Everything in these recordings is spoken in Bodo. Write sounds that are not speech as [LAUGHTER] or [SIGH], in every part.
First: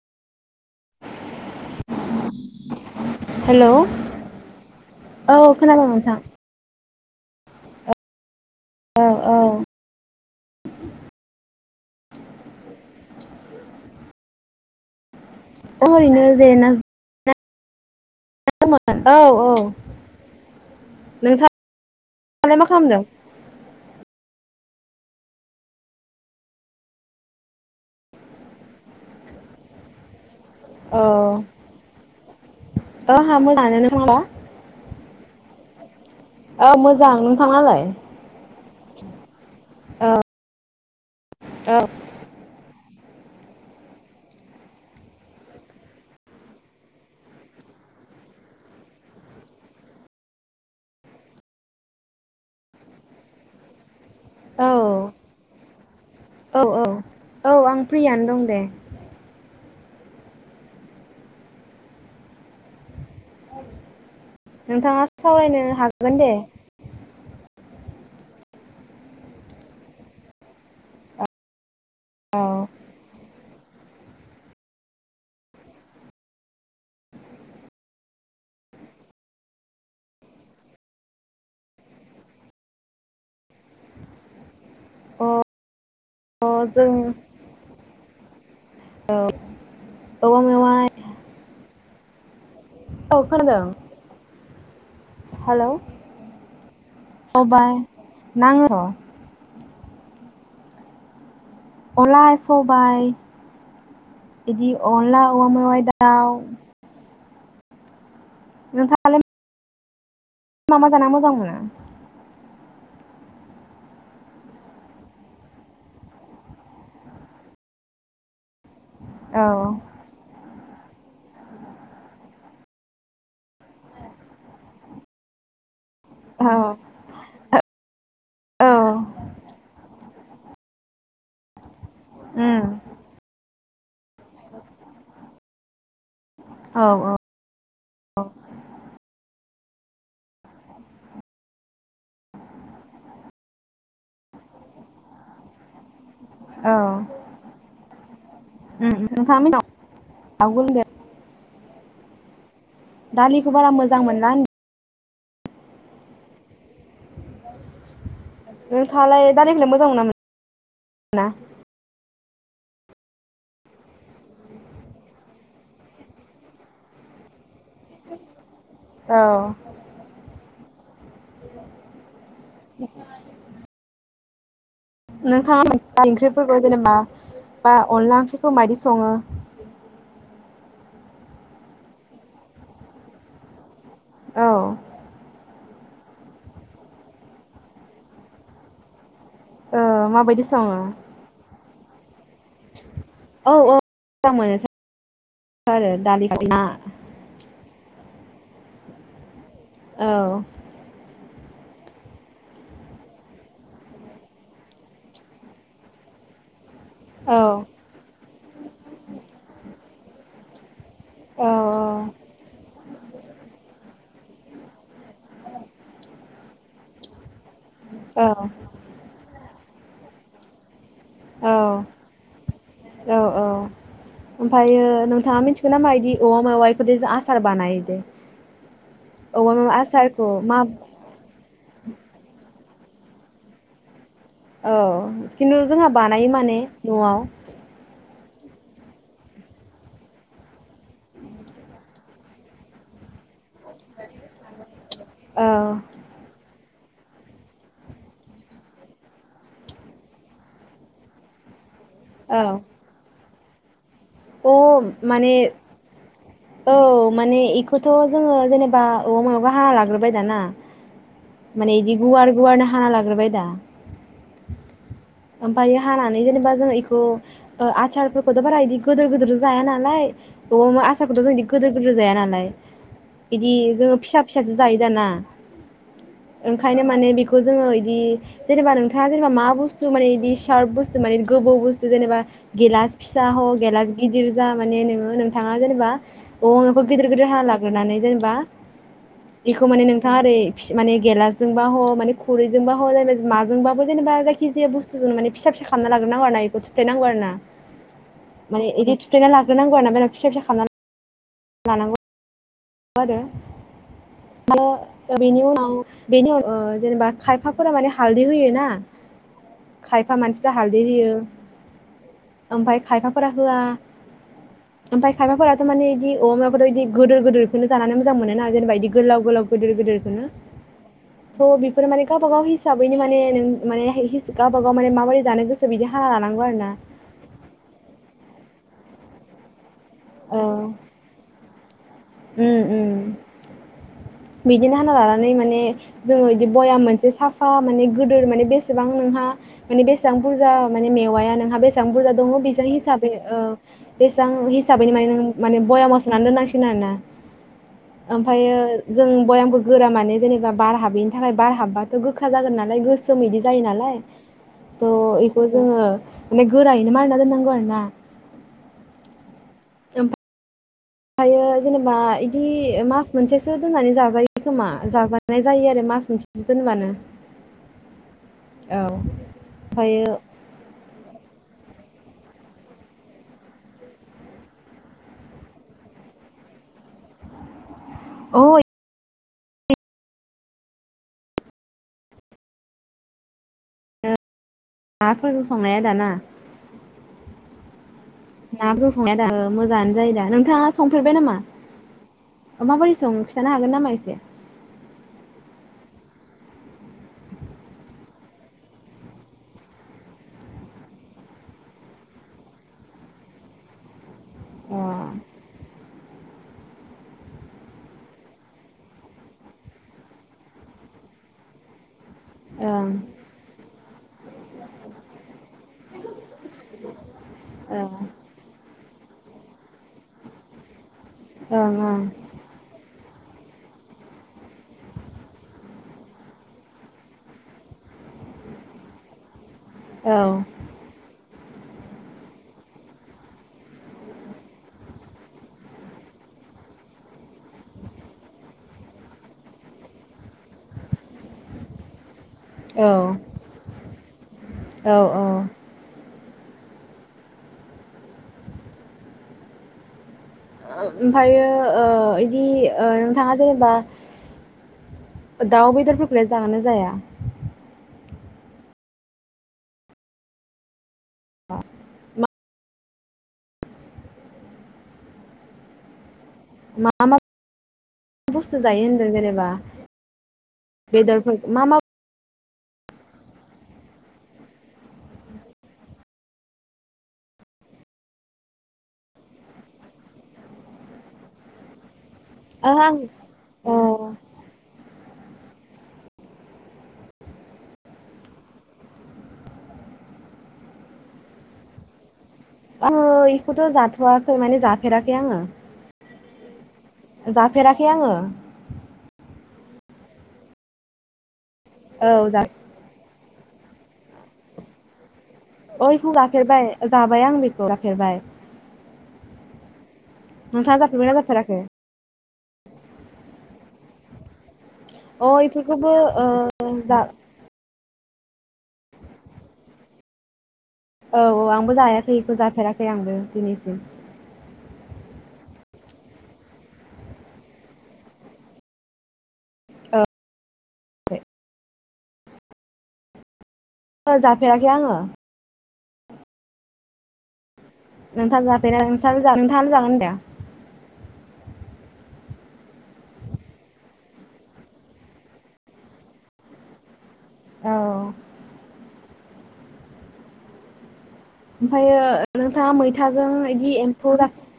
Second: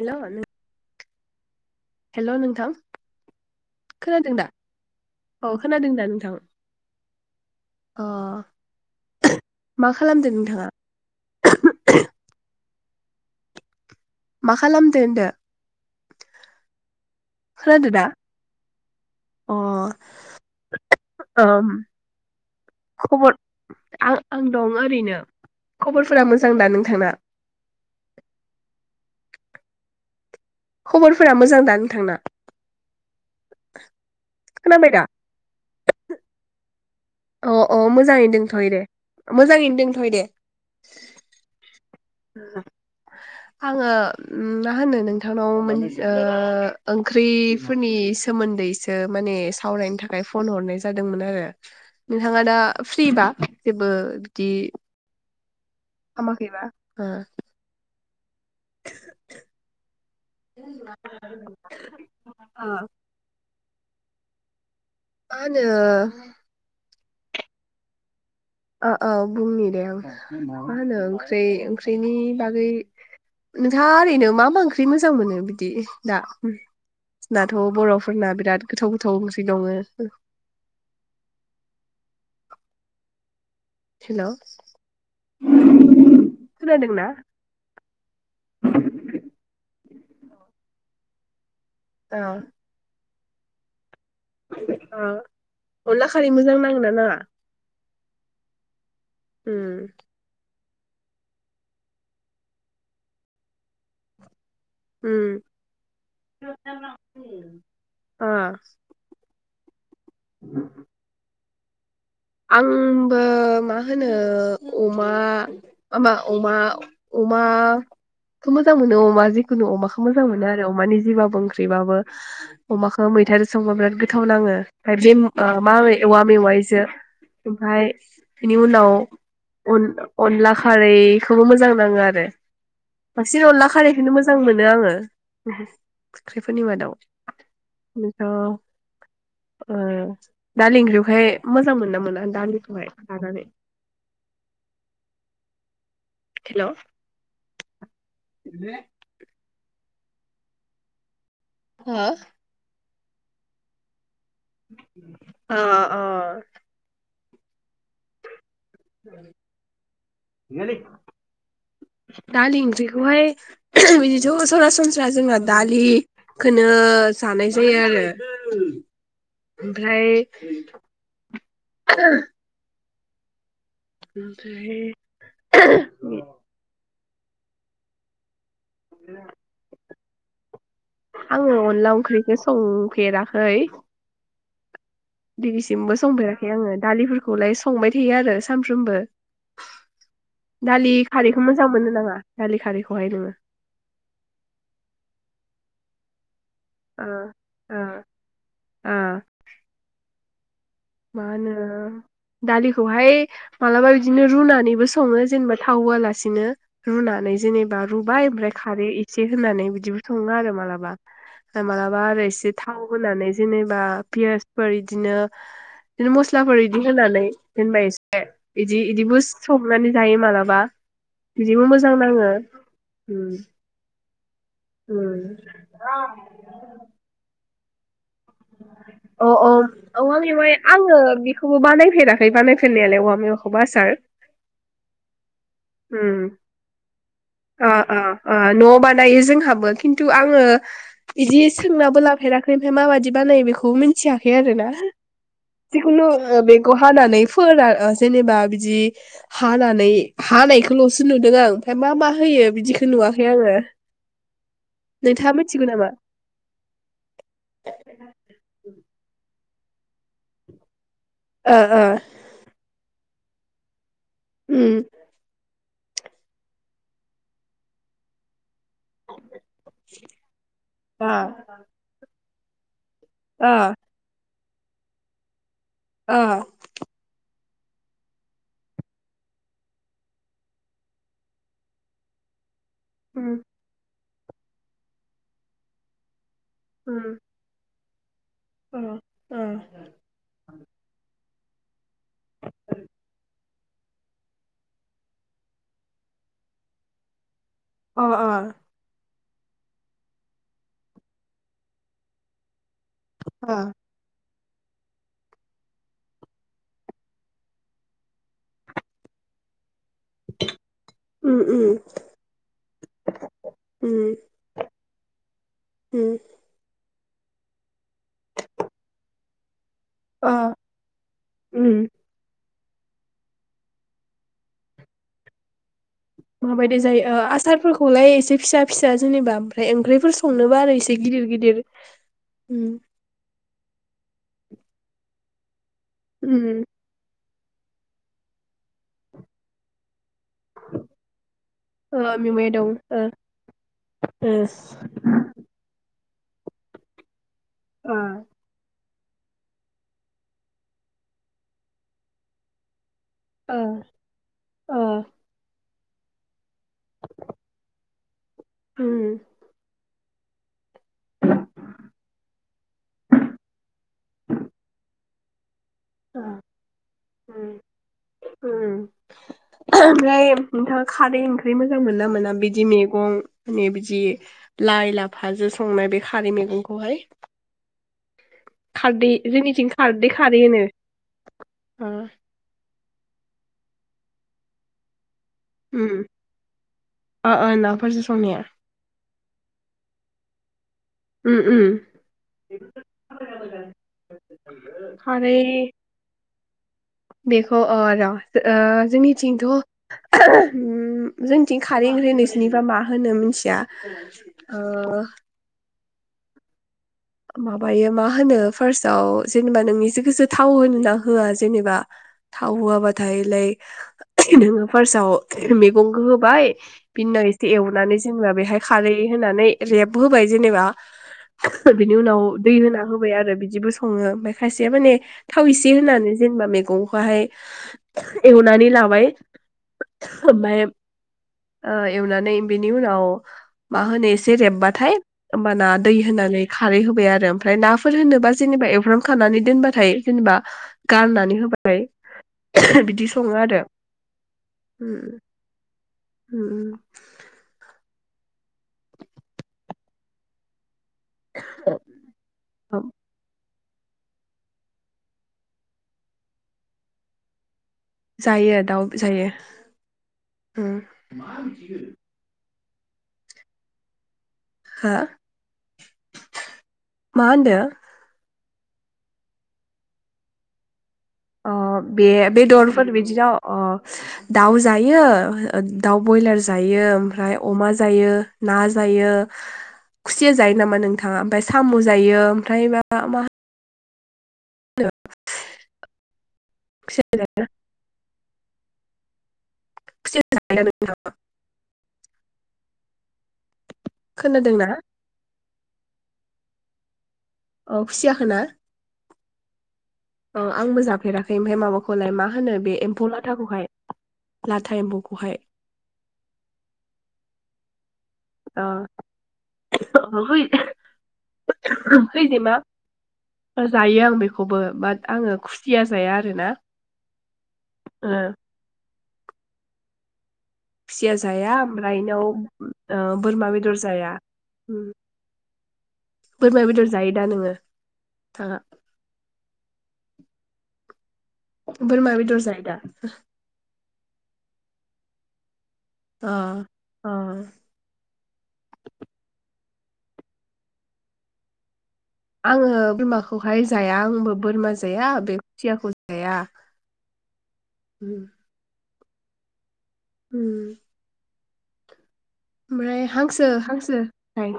हेल नों हेल नोंथां हेलौ खोनादों दा अ खोनादों दा नोंथां अ औ औ मा खालामदों नों थाङा? मा खालामदो होनदो? अ ओरैनो जिरायना खोनादो दा? मोन औ औ अ ओम नोंथाङालाय मा खालामदों? खबर आं आं दं ओरैनो, खबरफोरा मोजां दा नोंथांना? औ खबरफोरा मोजां दा नोंथांना? अ हा मोजाङानो नोंथाङा ना? खोनाबाय दा औ मोज अ अ मोजाङैनो दोंथयो दे मोजाङैनो दोंथयो औ दे। [INAUDIBLE] औ। आङो मा होनो नोंथांनाव ओ ओंख्रिफोरनि सोमोन्दैसो माने सावरायनो थाखाय फन हरनाय जादोंमोन आरो नोंथाङा दा फ्रिबा जेबो औ दि हामाखैबा प्रियानो दं। दे। [UNINTELLIGIBLE] अ नोंथाङा सावरायनो हागोन दे। ओ ओ बुंनि दे आं मा होनो? ओंख्रै ओंख्रिनि औ बागै नोंथाङा ओरैनो नो मा मा ओंख्रि मोजां मोनो बिदि दा दाथ बरफोरना बिराद गोथाव गोथाव ओंख्रि दङ। हेल अ अ जों खोनादोंना [INAUDIBLE] औवा मेवाय ओ। औ खोनादों। हा हेलौ अनला खारै मोजां नाङोना नाङा? सबाय नाङो। उम अनला सबाय बिदि अला उम औवा मेवाइ दाउ ओ नोंथाङालाय मा मा जाना मोजां मोनो? आंबो मा होनो अमा मा अमा अमा खौ मोजां मोनो अमा औ जिखुनु अमाखौ मोजां मोनो आरो। अमानि जिबाबो ओंख्रिबाबो अमाखौ मैथाजों संबा बिराद गोथाव नाङो ओमफ्राय ओ मा बे मावै औवा औ मेवाइजो ओमफाय बिनि औ उनाव अन-अनला खारैखौबो मोजां नाङो आरो। उम बांसिन अनला खारैखौनो मोजां मोनो आङो। ओंख्रिफोरनि औ मादाव। नोंथ' ओ दालि ओंख्रिखौहाय मोजां मोनो ना मोना? आं दालिखौहाय जानानै औ। [UNINTELLIGIBLE] आवगोल दे। हो? दालिखो बारा मोजां मोनला अ अ नोंथाङालाय दालिखोलाय मोजां मोना मोना? दालि ओंख्रिखौहाय बिदिथ' सरासनस्रा जोंना दालिखोनो जानाय जायो आरो औ ओमफ्राय [UNINTELLIGIBLE] [INAUDIBLE] उम नोंथाङा [UNINTELLIGIBLE] ओंख्रिफोरखौ जेनेबा बा अनला ओंख्रि खो मायदि सङो? आङो अनला अंख्रिखो संफेराखै औ। दिनिसिमबो संफेराखै आङो दालिफोरखौलाय संबाय थायो आरो सानफ्रोमबो। ओ माबायदि सङो? जां मोनो नामा? दालि खारिखौहाय नोङो। औ औ मोजां मोनो आरो दालि [UNINTELLIGIBLE] अ औ मा होनो दालिखौहाय मालाबा बिदिनो रुनानैबो सङो जेनेबा थाव होआलासिनो। रुनानै औ जेनेबा रुबाय ओमफ्राय खारै इसे होनानै बिदिबो सङो आरो मालाबा। औ मालाबा आरो एसे थाव होनानै जेनेबा पियासफोर इदिनो बिदिनो मस्लाफोर इदि होनानै दोनबाय एसे औ इदि-इदिबो सं माने जायो मालाबा। औ बिदिबो मोजां नाङो ओ। ओमफ्राययो नोंथाङा मिथिगो नामा इदि औवा मेवाइखौदि आसार बानायो दे। अ अ औवा मा औवा आसारखौ मेवाइ मा आङो बेखौबो बानायफेराखै बानायफ फेरनायालाय औवा मेवाखोबो आसार औ खिन्थु जोंहा उम बानायो माने न'आव अ न'आव बानायो जोंहाबो खिन्थु आङो इदि सोंनाबो लाफेराखै ओमफ्राय माबाददि बानायो बेख बेखौ मिथियाखै आरो ना औ जिखुनु ओ बे खौ हानानै फोरान ओ जेनेबा बिदि हानानै हानायखौल'सो नुदों आं ओमफ्राय मा मा होयो बिदिखौ नुवाखै खै आङो अ माने नोंथाङा मिथिगौ नामा औ माने एखौथ' जोङो जेनेबा औरा मेउआ हा लाग्रोबाय दाना ओ माने ओ बिदि गुवार गुवारनो हाना लाग्रोबाय दा उम ओमफ्रायायो हानानै जेनेबा जों इखौ आचारफोरखौथ' बारा इदि गिदोर गिदोर' जाया नालाय औवा मेउआ ओ आससाखौथ' जों इदि गिदोर गिदोर जाया नालाय बिदि ओ जोङो फिसा फिसासो जायो दाना ओ ओंखायनो माने बेखौ बेखौ जोङो इदि जेनेबा नोंथाङा जेनबा मा बुस तु माने इदि सारब बस्तु माने गबौ बस्थु जेनबा गेलास फिसा उम ह गेलस गिदिर जा माने नोङो नोंथाङा जेनेबा औवा मेउआखौ गिदिर उम गिदिर हाना लाग्रोननानै जेनेबा ओ बेखौ माने नोंथाङा ओरै माने गेलास जोंबा ह माने खुरैजोंबा [UNINTELLIGIBLE] जोंबाबो जेनबा जाय जायखि जाया बसथुजोंनो फिसा फिसा खालामना लाग्रोनांगौ आरो ना बेखौ थुफ्लेनांगौ आरोना। अ अ। थुफ्लेना लाग्रोनांगौ आरो ना फिसा फिसा खालामना लानांगौ आरो। माने अ ओ आरोनो आं बेनि उनाव जेनेबा खायफाफोरा माने हालदै होयो ना खायफा मानसिफ्रा हालदै होयो उम उम ओमफाय खायफाफोरा होआ उम ओमफाय खायफाफोराथ' माने उम इदि बेबायदि गोदोर गोदोरखौनो जानानै मोजां मोनो ना जेनेबा इदि गोलाव गोलाव गोदोर गोदोरखोनो ओ थ उम बेफोर माने गावब गावनि हिसाबैनो माने नों माने हिस गाबागावमाने माबोरै जानो गोसो बिदि हाना लानांगौ आरो ना माबायदि जायो ओ आसारफोरखौलाय एसे फिसा फिसा जेनेबा ओमफ्राय ओं ओंख्रिफोर औ संनोबा आरो इसे गिदिर गिदिर उम। बिदिनो हाना लानानै माने जोङो इदि बयाम मोनसे साफ फा माने गोदोर माने बेसेबां नोंहा माने बेसे सां बुरजा माने मेवाया नोंहा बेसेबां बुरजा ओ दंअ' मेवाइ दं बेसां हिसाबै ओ बेसां ओ हिसाबैनो माने माने बएमयाव सोना दोनांसिगोन आरो ना। ओमफायो जों भयामखौ गोरा माने जेनेबा बार हाबैनि थाखाय बार हाबाथ' गोखा जागोन नालाय गो सोमैदि ओ जायो नालाय ओ थ इ'खौ जोङो माने गोरायैनो मारिना दोननांगौ आरो ना। उम हायो जेनेबा इदि मास मोनसेसो दोननानै जाजायो खोमा जाजा ओ उम उम औ ओमफ्रायो ओमफ्राय नोंथाङा खारै ओंख्रि मोन मोजां मोना मोना बिदि मैगं मे बिदि लाइ लाफाजों संनाय बे खारै मैगंखौहाय? अ खारदि जोंनिथिं खारदै खारै होनो आ नाफोरजों संनाया उम दाना ओ [UNINTELLIGIBLE] नाब्रो संनाय दा मोजाङानो जायोदा नोंथाङा संफेरबाय उ नामा उ माबोरै सङो खिन्थानो हागोन नामा एसे [INAUDIBLE] खारै बेखौ ओ र' ओ जोंनिथिंथ' उ जोंनिथिं खारै होनो नोंसिनिबा मा होनो मिथिया ओ अ माबायो मा होनो फार्स्टआव जोंना नोंनिसो गोसो थाव होन ना होआ जेनेबा थाव होआबाथायलायक नोङो फार्स्टआव मैगंखौ होबाय बिनिनाव एसे ओं एवनानै जेनेबा बेहाय खारै होनानै रेब होबाय जेनेबा थोर ओं बिनि ओं उनाव दै होना होबाय आरो बिदिबो सङो ओमाय खायसेया माने थाव इसे होनानै जेनेबा मैगंखौहाय एवनानै लाबाय औ ओमबाय ओ एवनानै बेनि उनाव मा होनो एसे रेब्बाथाय होमबाना दै होनानै खारै होबाय आरो ओमफ्राय नाफोर होनोबा जेनेबा एवफ्राम खानानै दोनबाथाय जेनेबा गारनानै होबाथाय बिदि औ सङो आरो औ औ उ उ [INAUDIBLE] ओमफायो ओ इदि उम। ओ नोंथाङा जेनेबा बा दाउ बेदरफोरखौल जागोनना जाया? जायो दाउ जायो ओम हो मा होनदो? [UNINTELLIGIBLE] जायो होनदों जेनेबा बेदरफोर अ मा मा बे बेदरफोर बिदिनाव अ दाउ जायो दाउ बयलार जायो ओमफ्राय अमा जायो ना जायो खुसिया जायो नामा नोंथाङा ओमफाय साम जायो ओमफ्राय मा [UNINTELLIGIBLE] [UNINTELLIGIBLE] [UNINTELLIGIBLE] [UNINTELLIGIBLE] [UNINTELLIGIBLE] [UNINTELLIGIBLE] खौथ जाथवाखै माने खोनादोंना जाफेराखै आङो अ जाफेराखै आङो खुसियाखोना अ आंबो जाफेराखै ओमफाय औ माबाखौलाय मा जा होनो बे एम्फौ लाथ थाखौहाय लाथा एम्फौखौहाय अ इखौ जाफेरबाय जाबाय आं बेखौ जाफेरबाय अ [INAUDIBLE] नोंथाङा जाफेरबायना जाफेराखै? खोजेमा जायो ओ आं बेखौबो बाट अ आङो खुसिया इफोरखौबो जाया आरोना ओ जा ओ खुसिया औ औ जाया आंबो ओमफ्राय जायाखै इनाव इखौ जाफेराखै ओ आंबो बोरमा बेदर दिनैसिम जाया। ओम बोरमा बेदर जायो दा नोङो थाङा? बोरमा बेदर जायोदा? जाफेराखै आङो। अ अ नोंथाङा जाफेरा नोंसा जा नोंथाङालाय जागोना जाया? आङो बोरमाखौहाय जाया आंबो बोरमा जाया बे खुथियाखौ जाया। औ उम उम ओमफायो नोंथाङा ओमफ्राय मैथाजों हांसो इदि हांसो एम्फौ जा जाय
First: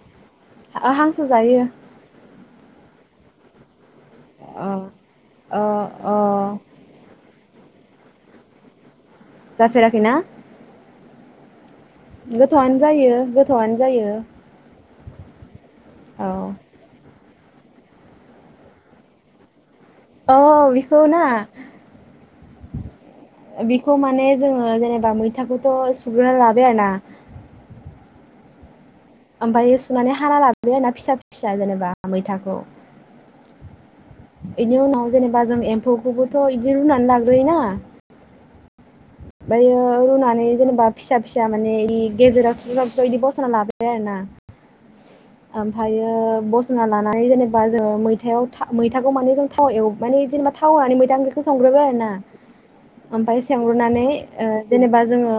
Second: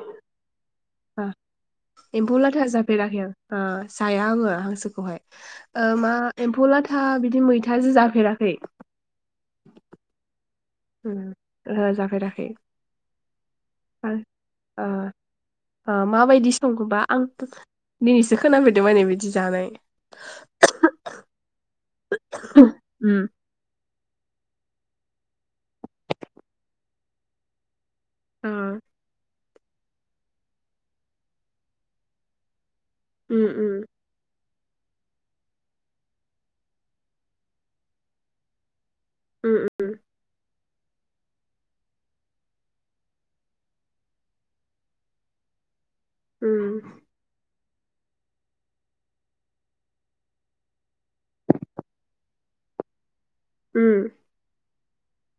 ओ हांसो जायो। था जाफेराखै आं। जाया आङो अ हांसोखौहाय अ ओ मा अ एम्फौ लाथा बिदि मै थाजों जाफेराखै। जाफेराखैना? उम ओहो जाफेराखै गोथावानो जायो। गोथावआनो जायो ओ औ माबायदि संगौबा आं दिनैसो खोनाफेरदों माने बिदि जानाय। अ बिखौ ना उम बि खौ माने जोङो जेनेबा मैथाखौथ' सुग्रोना लाबाय आरोना ओ ओमफायो सुनानै हाना लाबोबाय आरोना फिसा फिसा जेनेबा मैथाखौ। उम उम बेनि उनाव जेनेबा जों एम्फौखौबोथ' इदि रुनानै लाग्रोयोना? ओमफायो रुनानै जेनेबा फिसा फिसा माने इ गेजेराव थबस्र' थबस्र' इदि बस'ना लाग्रोबाय आरो ना। ओम फायो बसना उम लानानै जेनेबा होमबाजो मैथायाव मैथाखौ माने जों थाव होनानै मैथा ओंख्रिखौ संग्रोबाय आरो ना। ओमफाय उम संग्रोनानै ओ जेनेबा जोङो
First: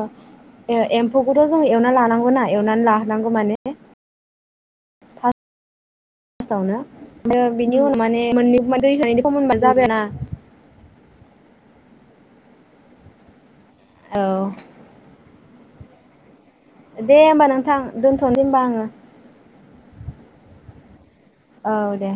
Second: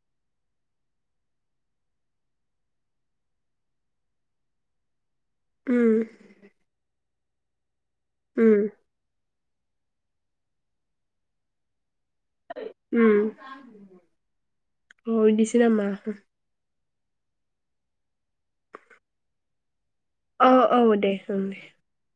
एम्फौखौथ' जों एवना लानांगौना एवनानै लानांगौ माने उम फास आवनो उम [UNINTELLIGIBLE] खम मोनबा जाबायना उम औ अ बेदिसो [UNINTELLIGIBLE] दे होमबा नोंथां दोनथ'नोसै होमबा आङो औ औ दे ओं दे औ दे